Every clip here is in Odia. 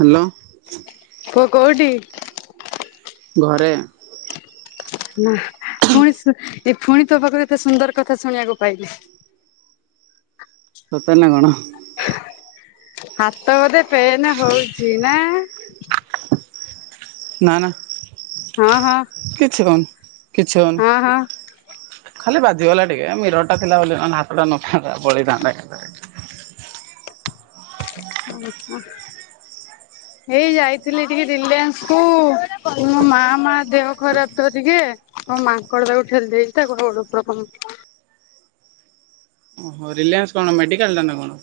ହ୍ୟାଲୋ। କୁହ କୋଉଠି? ଘରେ। ନା ପୁଣି ଏ ପୁଣି ତୋ ପାଖରେ ଏତେ ସୁନ୍ଦର କଥା ଶୁଣିବାକୁ ପାଇଲିି। ସତରେ ନା କଣ? ହାତ ବୋଧେ ପେନ୍ ହଉଛି ନା। ନା ନା ହଁ ହଁ କିଛି କଉନି କିଛି ହଉନି ହଁ ହଁ। ଖାଲି ବାଜିଗଲା ଟିକେ ମିରଟଟା ଥିଲା ବୋଲି ନ ହାତ ଟା ନଥାନ୍ତା ପଳେଇଥାନ୍ତା ଆହା। ଏଇ ଯାଇଥିଲି ଟିକେ ରିଲାନ୍ସ କୁ ମୋ ମା ମା ଦେହ ଖରାପ ତ ଟିକିଏ ହଁ ମାଙ୍କଡ ତାକୁ ଠେଲି ଦେଇଛି ତା ଗୋଡ ଫୋଡ଼ ଟିକେ ଓହୋ ରିଲାଏନ୍ସ କଣ ମେଡିକାଲ ଟା ନା କଣ?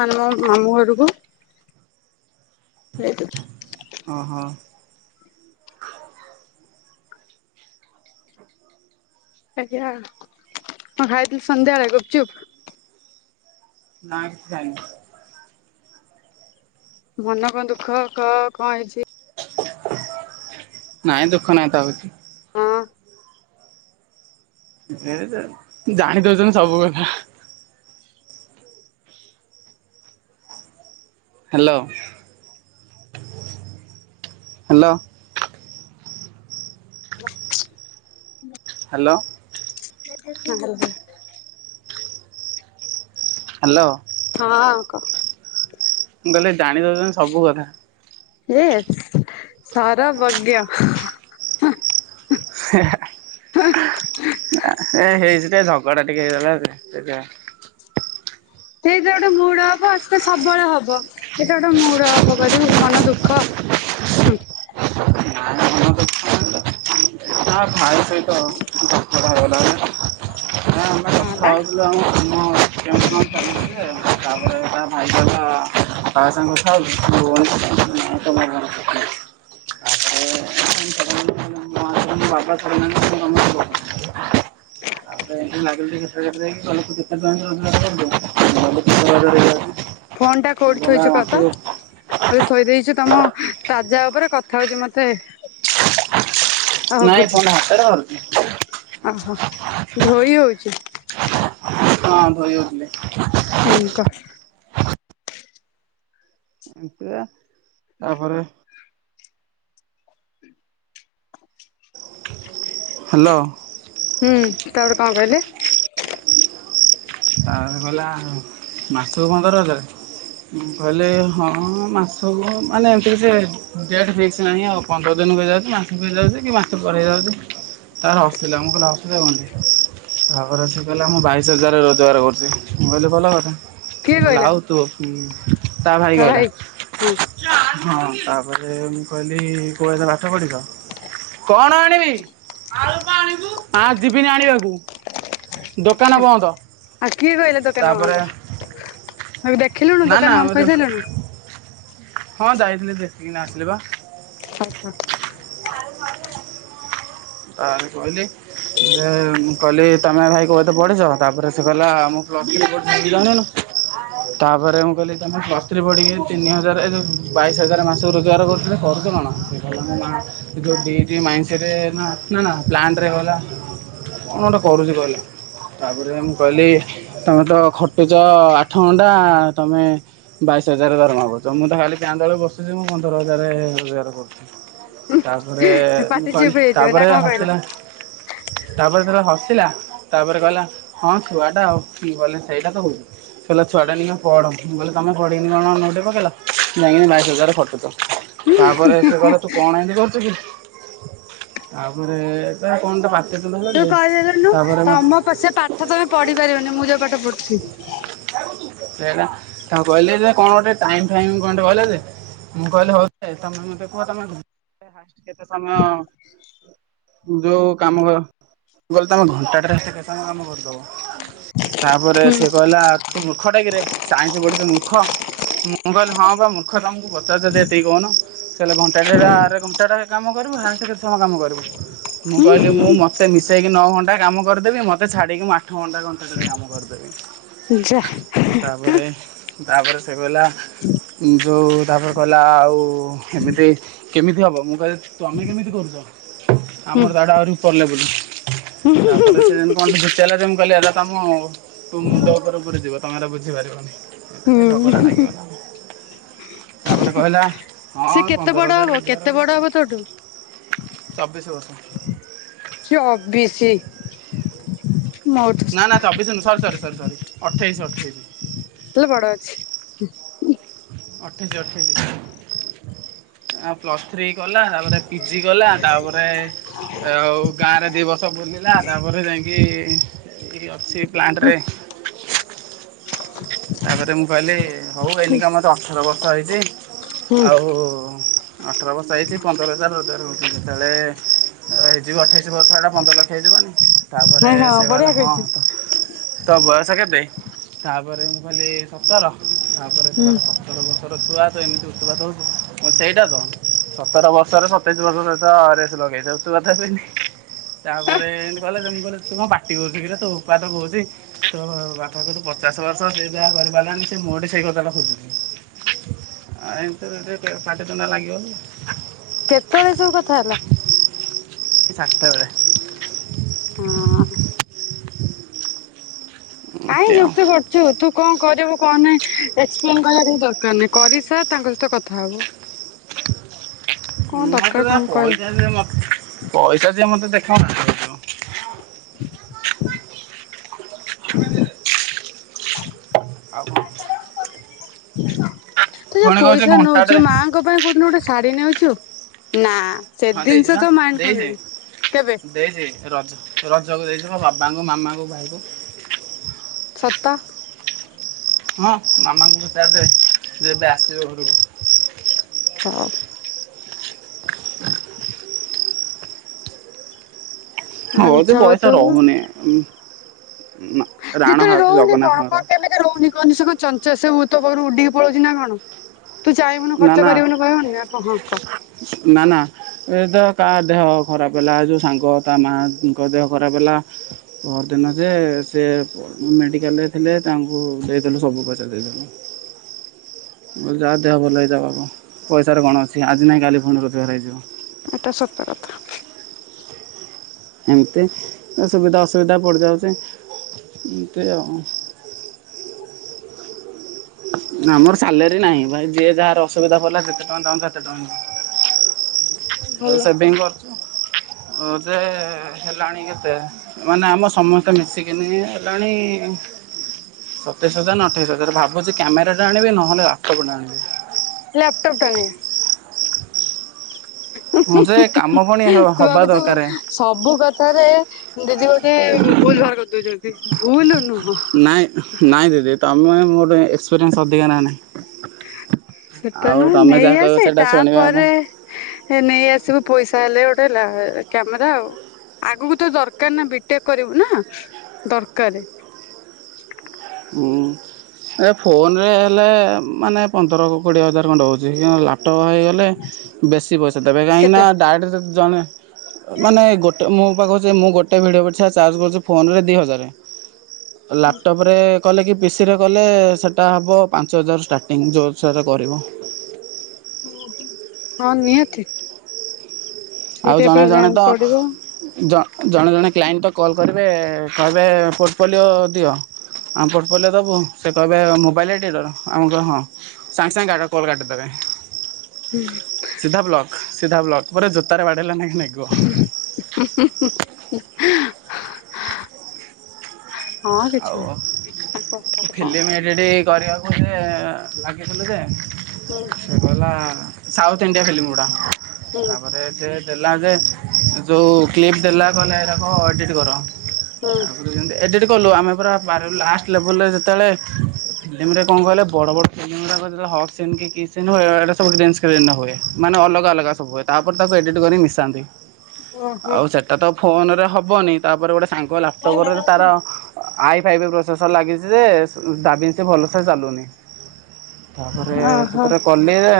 ମାନ ମାମୁଁ ଘରକୁ ଏ ଟୋକୀ ହଁ ହୋ ଆଜ୍ଞା କଣ ଖାଇଥିଲୁ ସନ୍ଧ୍ୟ ବେଳେ ଗୁପୁଚୁପୁ? ନା କିଛି ଖାଇନି। ମନ କଣ ଦୁଃଖ ଖ କଣ ହେଇଛି? ନାଇଁ ଦୁଃଖ ନାହିଁ ତା ହଁ? ଜାଣି ଦଉଛନ୍ତି ସବୁ କଥା। Hello hello hello. ହଁ ହାଲୋ। ହ୍ୟାଲୋ। ହଁ। ମୁଁ କହିଲେ ଜାଣି ଦଉଛନ୍ତି ସବୁ କଥା। ସିଏ ସରବଜ୍ଞ [inaudible] ଏ ହେଇଛି ଝଗଡ଼ା ଟିକିଏ ହେଇଥିଲା ସେ ଏଇଟା ଗୋଟେ ମୁଡ ଅପ୍ ସବୁବେଳେ ହବ ଏଇଟା ଗୋଟେ ମୁଡ ଅପ୍ କରିକି ହବ କରିବି ମନ ଦୁଃଖ। ହୁଁ। [unintelligible] ତା ଭାଇ ସହିତ କଡ଼ ହେଗଲାଣି ଆମେ କଥା ହଁ ବା ହେଉଥିଲ ଆମ [inaudible] ହଁ ଚାଲିଛି ଜେ ତାପରେ ତା ଭାଇ କହିଲା କାହା ସାଙ୍ଗେ କଥା ହୋଉଚୁ [unintelligible] ମୋ ହାତରେ ମୋ ବାପା [unintelligible] ଆଉ ଲାଗୁ [unintelligible] କେତେ ରୋଜଗାର [unintelligible] ଫୋନ୍ ଟା ସେ କୋଉଠି କହିଲା ଥୋଇଛୁ ମାସକୁ [unintelligible] ମ ଥୋଇ ଦେଇେଇଛୁ ତମ ତାଜା ଉପରେ କଥା ହଉଛି ମତେ [inaudible] ନାଇଁ ଫୋନ [unintelligible] ଆଚ୍ଛା ଧୋଇ [unintelligible] ହଁ ଧୋଇ ହୋଉଥିଲି। ହୁଁ। [unintelligible] ତାପରେ ହ୍ୟାଲୋ। ହୁଁ ତାପରେ କଣ କହିଲେ? ଆ ଗଲା ମାସକୁ ପନ୍ଦର ହଜାର। ଗଲେ ହଁ ମାସକୁ ମାନେ ଠିକ୍ ସେ ଡେଟ୍ ଫିକସ୍ ନାହିଁ ଆଉ। ପନ୍ଦର ଦିନ ହେଇଯାଉଛି କି ମାସେ ହେଇଯାଉଛି କି ମାସ ପରେ ହେଇଯାଉଛି। ତାପରେ ହସିଲା, ମୁଁ କହିଲି ହସୁଛ କଣ ପାଇଁ ତାପରେ ସେ କହିଲା, ମୁଁ ବାଇଶ ହଜାର ରୋଜ ରୋଜଗାର କରୁଛି ମୁଁ କହିଲି ଭଲ କଥା, କିଏ କହିଲା ଆଉ ତୁ ତା ଭାଇ କହିଲା। ହଁ ହଁ ତାପରେ ମୁଁ କହିଲି କୋଉ [unintelligible] କଣ ଆଣିବି, ଯିବିନି ଆଣିବାକୁ। ଦୋକାନ ବନ୍ଦ। ଆ କିଏ କହିଲା ଦୋକାନ ତାପରେ ବନ୍ଦ ଏବେ ଦେଖିଲୁଣୁ ନା ନା ଦୋକାନ ବନ୍ଦ କରିସାରିଲୁଣୁ। ହଁ ଯାଇଥିଲି ଦେଖିକିନା ଆସିଲି ବା। ହଁ ହଁ। କାଲି କହିଲି ଯେ କହିଲି ତମେ ଭାଇ କୋଉ ଏତେ ପଢିଛ ତାପରେ ସେ କିହିଲା ମୁଁ ପ୍ଲସ୍ ଥ୍ରୀ ପଡ଼ିଛି [unintelligible] ତାପରେ ମୁଁ କହିଲି ତମେ ପ୍ଲସ୍ ଥ୍ରୀ ପଢିକି ତିନି ହଜାର ଏ ଯୋଉ ବାଇଶ ହଜାର ମାସ ରୋଜଗାର କରୁଥିଲ କରୁଛ କଣ ଯୋଉ ଡିଉଟି ମାଇଣ୍ଡରେ ଆସିଥିଲ ନା ପ୍ଲାଣ୍ଟରେ ଗଲା କଣ ଗୋଟେ କରୁଛି କହିଲ ତାପରେ ମୁଁ ମୁଁ କହିଲି ତମେ ତ ଖଟୁଚ ଆଠ ଘଣ୍ଟା ତମେ ବାଇଶ ହଜାର ଦରମା କରୁଛ ମୁଁ ତ ଖାଲି ଫ୍ୟାନ୍ ତଳେ ବସୁଛି ମୁଁ ପନ୍ଦର ହଜାର ରୋଜଗାର କରୁଛି। ତାପରେ ପାଟି ମୁଁ କହିଲି ଚୁପ୍ ହେଇଯାଇଥିବ ନା ତାପରେ କଣ କହିଲା ହସିଲା। ତାପରେ ଯେତେବେଳେ ହସିଲା ତାପରେ କହିଲା ହଁ ଛୁଆ ଟା ଆଉ କଲେ ସେଇଟା ତ ହଉ। ସେ କହିଲା ଛୁଆଟା ଏଇନିକା ପଢ। ମୁଁ କହିଲି ତମେ ପଢିକିନି କଣ ନଉଟେଇ ପକେଇଲ ଯାଇଁକି ବାଇଶ ହଜାରରେ ଖଟୁଚ। ତାପରେ ସେ କହିଲା ତୁ କଣ ଏମତି କରୁଛୁ କି ତାପରେ ତା କଣଟା [unintelligible] ସେଦିନୁ ହେଲା ଯେ ତାପରେ ମତେ ହଁ ପ ସେ ପାଠ ତମେ ପଢି ପାରିବନି ମୁଁ ଯୋଉ ପାଠ ପଢୁଛି। ସେଇଟା ତାଙ୍କୁ କହିଲେ ଯେ କଣ ଗୋଟେ ଟାଇଁ ଫାଇଁ କଣଟେ କହିଲେ ଯେ ମୁଁ କହିଲି ହଉ ଦେ ତମେ ମତେ କୁହ ତମେ ଫାଷ୍ଟ୍ କେତେ ସମୟ ଯୋଉ କାମ କ ମୁଁ କହିଲି ତମେ ଘଣ୍ଟା ଟାରେ କେତେ କାମ କରିଦବ? ତାପରେ ହୁଁ ସିଏ କହିଲା ତୁ ମୂର୍ଖ ଟା କିରେ ସାଇନ୍ସ ପଢୁଛୁ ମୂର୍ଖ। ମୁଁ କହିଲି ହଁ ପା ମୂର୍ଖ ତମକୁ ପଚାରୁଚି ଯେତିକି ସେତିକି କହୁନ। ସେ କହିଲେ ଘଣ୍ଟା ଆରେ ଘଣ୍ଟା ଟା କାମ କରିବୁ ହାଏଷ୍ଟ କେତେ ସମୟ କାମ କରିବୁ। ମୁଁ କହିଲି ମୁଁ ମତେ ମିଶେଇକି ନଅ ଘଣ୍ଟା କାମ କରିଦେବି ମତେ ଛାଡ଼ିକି ମୁଁ ଆ ଆଠ ଘଣ୍ଟା ଘଣ୍ଟା ଟେ କାମ କରିଦେବି। ଯା ତାପରେ ତାପରେ ସେ କହିଲା ଯୋଉ ତାପରେ କହିଲା ଆଉ ଏମିତି କେମିତି ହବ ମୁଁ କହିଲି ତମେ କେମିତି କରୁଛ? ହୁଁ ଆମର ତାଠୁ ଆହୁରି ଉପର ଲେବୁଲ୍ ତାପରେ ସେ ଯେମିତି କଣ ଟେ ପଚାରିଲା ଯେ ମୁଁ ମୁଁ କହିଲି ଏରା ତମ ମୁଣ୍ଡ ଉପରେ ଉପରେ ଯିବ ତମେ ଏରା ବୁଝିପାରିବନି। ଏ ଝଗଡ଼ା ହୁଁ ଲାଗିଗଲା। ତାପରେ କହିଲା ସେ ହଁ କେତେ ପନ୍ଦର ବଡ ହଜାର ହବ ରୋଜଗାର କେତେ ବଡ କରୁଚୁ ହବ ତୋଠୁ? ଚବିଶ ବର୍ଷ। ସିଏ ଅ ବି ସି। ନା ନା ଚବିଶ ନୁହେଁ ସରି ସରି ସରି ସରି ଅଠେଇଶି ଅଠେଇଶି। ହୋଟେଲ୍ ବଡ ଅଛି। ଅଠେଇଶି ଅଠେଇଶି ଆଉ ପ୍ଲସ୍ ଥ୍ରୀ କଲା ତା ପରେ ପି ଜି କଲା ତାପରେ ଆଉ ଗାଁରେ ଦି ବର୍ଷ ବୁଲିଲା ତାପରେ ଯାଇକି ଏଇ ଅଛି ପ୍ଲାଣ୍ଟରେ। ତାପରେ ମୁଁ କହିଲି, ହଉ ହୁଁ ଏନିକା ମୋତେ ଅଠର ବର୍ଷ ହେଇଛି ହଁ ଆଉ ଅଠର ବର୍ଷ ହେଇଚି ପନ୍ଦର ହଜାର ରୋଜଗାର ହଉଚି, ଯେତେବେଳେ ହେଇଯିବ ଅଠେଇଶି ବର୍ଷ ହେଟା ପନ୍ଦର ଲକ୍ଷ ହେଇଯିବନି। ତାପରେ ହଁ ସେ କହିଲା ବଢିଆ ହଁ କହିଛୁ ତ ତ ବୟସ କେତେ ତାପରେ ମୁଁ କହିଲି ସତର, ତାପରେ ସେ ହୁଁ। କହିଲା ସ ସତର ବର୍ଷର ଛୁଆ ତୁ ଏମିତି ଉତୁପାତ୍ ହଉଚୁ ମୁଁ ସେଇଟା ତ। ସତର ବର୍ଷରେ ସତେଇସି ବର୍ଷ ସହିତ ରେସ ଲଗେଇ ଦଉଚୁ [unintelligible] ତାପରେ ଏମିତି କହିଲା, ମୁଁ କହିଲି ତୁ କଣ ପାଟି କରୁଚୁ କିରେ ତୋ ଓକାତ କହୁଚି ତ ବାପାକୁ ତୁ ପଚାଶ ବର୍ଷ ସେ ଯାହା କରିପାରିଲାନି, ସେ ମୋଠୀ ସେଇ କଥାଟା ଖୋଜୁଛି। ଆ ଏମିତିରେ ଟିକେ ପାଟିତୁଣ୍ଡ ଲାଗିଗଲୁ। କେତେବେଳେ ଏସବୁ କଥା ହେଲା? ଏ ସାତଟା ବେଳେ। ହଁ। କାଇଁ ଏମିତି ଆଉ ଯୁକ୍ତି କ ରୁଚୁ ତୁ କଣ କରିବୁ କଣ ନାଇଁ ଏକ୍ସପ୍ଲେନ କରିବା କିଛି ଦରକାର ନାହିଁ। କରି ସାର୍ ତାଙ୍କ ସହିତ କଥା ହବୁ। କଣ ଦରକାର ମୋତେ ନା ତାଙ୍କୁ କହିବା ପଇସା ଦିଅ ମତେ ପଇସା ଦିଏ ମୋତେ ଦେଖାଅନା। [inaudible] ଆଉ କଣ? ତୁ ଯଉ ପୁଣି କହୁଛି ପଇସା ନୋଉଚୁ ଘଣ୍ଟାଟେ ମାଙ୍କ ପାଇଁ କଉଦିନ ଗୋଟେ ଶାଢୀ ନେଉଚୁ ନା। ସେ ହଁ ଦିନିଷ ଯମା ଆଣିବନେହିଁ କେବେ। ଦେଇଚି ରଜ ରଜକୁ ଦେଇଚି ମୋ ବାବାଙ୍କୁ ମାମାଙ୍କୁ ଭାଇକୁ। ସତ। ହଁ ମାମାଙ୍କୁ ପଚାରି ଦେବେ ଯେବେ ଆସିବ ଘରକୁ। ହଁ। ନହେଲେ ମିଛ ହଉଚି ପଇସା କହୁଥିବୁ। ରହୁନି, ରାଣ ଖାଉଛି ଜଗନ୍ନାଥଙ୍କର। ଏ ରହୁନି କହନି, ସେ କୋହୁଚି ଚଞ୍ଚାଳ ସେ କଣ ତୋ ପାଖରୁ ଉଡିକି ପଳଉଚି ନା କଣ? ତୁ ଚାହିଁବୁନୁ ନା ଖର୍ଚ୍ଚ ନା କରିବୁନୁ କହିବୁନି ନା ଆ କ ହଁକା। ନା ନା। ଏ ତ କା ଦେହ ଖରାପ ହେଲା, ଯୋଉ ସାଙ୍ଗ ତା ମାଙ୍କ ଦେହ ଖରାପ ହେଲା। ପହରଦିନ ଯେ ସେ ମେଡିକାଲ ରେ ଥିଲେ, ତାଙ୍କୁ ଦେଇଦେନୁ ସବୁ ପଇସା ଦେଇଦେନୁ। ଯାହା ଦେହ ଭଲ ହେଇଯାଉ ପଇସାରେ କଣ ଅଛି ଆଜି ନାହିଁ କାଲି ପୁଣି ରୋଜକାର ହେଇଯିବ। ଏଟା ସତ କଥା। ହଁ ତ ସୁବିଧା ଅସୁବିଧା ପଡ଼ିଯାଉଚି ଏମିତି ଆଉ। ଆମର ସାଲେରୀ ନାହିଁ ଭାଇ ଯିଏ ଯାହାର ଅସୁବିଧା ପଇଲା ସେତେ ଟଙ୍କା ଦବ ସେତେ ଟଙ୍କା ନିଅ। ଏଇ ଭଲ। ସେଭିଙ୍ଗ କରୁଚି ହୋଉ ଯେ ହେଲାଣି କେତେ ମାନେ ଆମ ସମସ୍ତେ ମିଶିକିନି ହେଲାଣି ସତେଇଶି ହଜାର ନା ଅଠେଇଶି ହଜାର, ଭାବୁଚି କ୍ୟାମେରା ଟେ ଆଣିବି ନହେଲେ ଲାପ୍ ଟପ୍ ଟେ ଆଣିବି। ଲାପଟପ୍ ଟେ ଆଣିବି। ହଁ ଯେ କାମ ପୁଣି ହ ତୁ ହବା ଭାବୁଛୁ ଦରକାରେ। ସବୁ କଥାରେ ଦିଦି ଗୋଟେ ଭୁଲ୍ ଭାର କରିଦଉଚନ୍ତି। ଭୁଲ୍ ନୁହଁ। ନାଇଁ ନାଇଁ ଦିଦି ତମେ ମୋଠୁ ଏକ୍ସେପିରିନ୍ସ୍ ଅଧିକା ନା ନାହିଁ। ସେଟା ଆଉ ନୁହଁ ତମେ ନେଇ ଯାହା କହିବ ଆସେ ସେଇଟା ଶୁଣିବା କଥା ତାପରେ। ଏ ନେଇ ଆସିବୁ ପଇସା ହେଲେ ଗୋଟେ ଲା କ୍ୟାମେରା ଆଉ। ଆଗକୁ ତ ଦରକାର ନା ବିଟେକ୍ କରିବୁ ନା ଦରକାରେ। ହୁଁ। ଏ ଫୋନରେ ହେଲେ ମାନେ ପନ୍ଦର କୋଡ଼ିଏ ହଜାରେ ଖଣ୍ଡେ ହଉଚି, କିନ୍ତୁ ଲାପଟପ୍ ହେଇଗଲେ ଲେ ବେଶୀ ପଇସା ଦେବେ କାହିଁକି ନା କେତେ ଡାଏଟେ ଯଦି ଜଣେ ମାନେ ଗୋଟେ ମୁ ପା କହୁଛି ମୁଁ ଗୋଟେ ଭିଡ଼ିଓ ପିଛା ଚାର୍ଜ କରୁଛି ଫୋନ୍ ରେ ଦି ହଜାର। [unintelligible] ଲାପ୍ ଟପ୍ ରେ କଲେ କି ପିସିରେ କଲେ ସେଇଟା ହବ ପାଞ୍ଚ ହଜାରୁ ଷ୍ଟାଟିଙ୍ଗି ଯଉ ଅନୁସାରେ କରିବୁ। ହଁ ନିହାତି। ସେଇ ଆଉ ଟାଇପ୍ ଜଣେ ର ଜଣେ ଜାଣି ତ ପଡିବ ଜ ଜଣେ ଜଣେ କ୍ଲାଇଣ୍ଡି ତ କଲ୍ କରିବେ କହିବେ ପୋର୍ଟପୋଲିଓ ଦିଅ। ଆମ ପେଟ୍ ପେଲିଓ ଦେବୁ ସେ କହିବେ ମୋବାଇଲ୍ ଲେ ଟିକିଏ ଦବ ଆମେ କହି ମୁଁ ହଁ। ସାଙ୍ଗେ ସାଙ୍ଗେ ଗାଗା କଲ୍ କାଟି ଦେବେ। ହୁଁ। ସିଧା ବ୍ଲକ ସିଧା ବ୍ଲକ ପୁରା ଜୋତାରେ ବାଡେଇଲା ନାହିଁକି ଲାଗିବ। ହଁ ହଁହଁ ହଁ ଆଁ। ଆଉ ନାହିଁ କଥାରେ କଣ ଫିଲିମି ଏଡିଟିଂ କରିବାକୁ ମଝିରେ ଲାଗିଥିଲୁ ଯେ ହୁଁ। ସେ କହିଲା ସାଉଥ୍ ଇଣ୍ଡିଆ ଫିଲ୍ମି ଗୁଡ଼ା ହୁଁ ତାପରେ ସେ ଦେଲା ଯେ ଯୋଉ କ୍ଲିପ୍ ଦେଲା କହିଲା ଏଇରାକ ଏଡ଼ିଟ୍ କର। ହୁଁ। ଏଡ଼ିଟ୍ କଲୁ ଆମେ ପୁରା ଲାଷ୍ଟ୍ ଲେବୁଲ୍ ରେ ଯେତେବେଳେ? ଫିଲ୍ମ ରେ କଣ କହିଲେ ବଡ ବଡ ଫିଲ୍ମ ରାକ ହଗ୍ ସୀନ୍ କି କିସ୍ ସୀନ୍ ହୁଏ ବେଳେବେଳେ ଏ ଗୁଡା ଗ୍ରୀନ୍ ସିଗନାଲ୍ ସ୍କ୍ରିନରେ ହୁଏ ମାନେ ଅଲଗା ଅଲଗା ସବୁହୁଏ ତାପରେ ତାକୁ ଏଡ଼ିଟ୍ କରି ମିଶାନ୍ତି। ଓହୋ ଆଉ ସେଟା ତ ଫୋନରେ ହବନି ତାପରେ ଗୋଟେ ସାଙ୍ଗ ଲାପଟପ୍ ରେ ତାର ଆଇଫାଇବି ପ୍ରୋସେସର ଲାଗିଛି ଯେ ଦାବି ଭଲସେ ଚାଲୁନି ତା ପରେ ଓହୋ ସେଥିରେ କଲିଯେ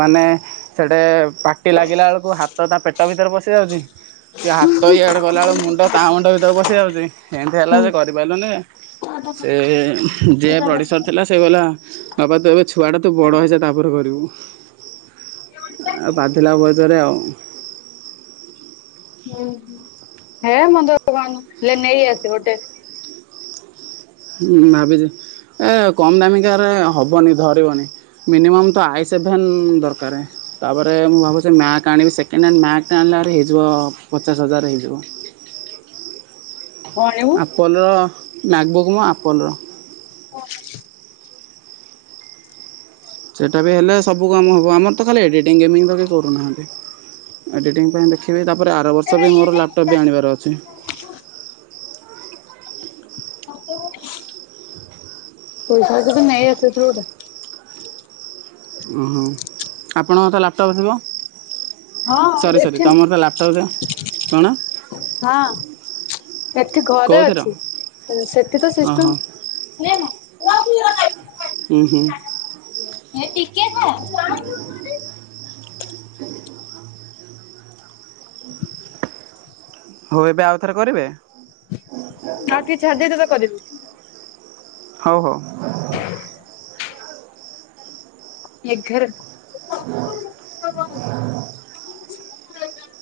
ମାନେ ସେଇଟେ ପାଟି ଲାଗିଲା ବେଳକୁ ହାତ ଟା ପେଟ ଭିତରେ ପଶି ଯାଉଛି। କି ହାତ ଇଆଡେ ଗଲାବେଳେ ମୁଣ୍ଡ ତା ମୁଣ୍ଡ ଭିତରେ ପଶି ଯାଉଛି ଏମିତି ହେଲା ହୁଁ ଯେ କରିପାରିଲୁନି ସେ ଯିଏ ପ୍ରଡ୍ୟୁସର ଥିଲା ସେ କହିଲା ବାପା ତୁ ଏବେ ଛୁଆଟା ତୁ ବଡ଼ ହୋଇଯା ତାପରେ କରିବୁ। ଆ ବାଧିଲା ବହେଜରେ ଆଉ। ହୁଁ ହେ ମଦ କଥାକହନା ନେଇ ଆସିବ ଟେନ୍ ହୁଁ ଭାବିଛି ଏ କମ୍ ଦାମିକାରେ ହବନି ଧରିବନି। ମିନିମମ୍ ତ ଆଇସେଭେନ୍ ଦରକାର। ତାପରେ ମୁଁ ଭାବୁଛି ମ୍ୟାକ୍ ଆଣିବି ସେକେଣ୍ଡ ହ୍ୟାଣ୍ଡ ମ୍ୟାକ୍ଟେ ଆଣିଲା ହେଇଯିବ ପଚାଶ ହଜାର ହେଇଯିବ। କଣ ଆଣିବୁ? ପୋଲୋ ନାଗବୁକ୍ ନୁହଁ ଆପଲର। ଓ - ସେଇଟା ବି ହେଲେ ସବୁ କାମ ହେବ ଆମର ତ ଖାଲି ଏଡିଟିଂ ଗେମିଙ୍ଗ ତ କେହି କରୁନାହାଁନ୍ତି ଏଡ଼ିଟିଂ ପାଇଁ ଦେଖ। ଖିବି ତାପରେ ଆର ବର୍ଷ ବି ମୋର ଲାପଟପ୍ ବି ଆଣିବାର ଅଛି। [inaudible] ପଇସା ରଖିଛୁ ନେଇଆସିଥିବୁ ଗୋଟେ। ହୁଁ ହୁଁ ଆପଣଙ୍କର ତ ଲାପଟପ୍ ଥିବ? ହଁ ସରି ସରି ଏଠି ତମର ତ ଲାପଟପ୍ ଥିବ କଣ? ହଁ ଏଠି ଘରେ କେଉଁଥିର ଅଛି ସେଠି ତ ଓହୋ ସିଷ୍ଟମ [unintelligible] ଉ ହୁ। ଏ ଟିକେ ଖା [unintelligible] ହଉ ଏବେ ଆଉଥରେ କରିବେ? ଆଉ ଟିକେ ଛାଡ଼ିଦେଇ ତତେ କରିବି। ହଉ ହଉ। [inaudible] [inaudible]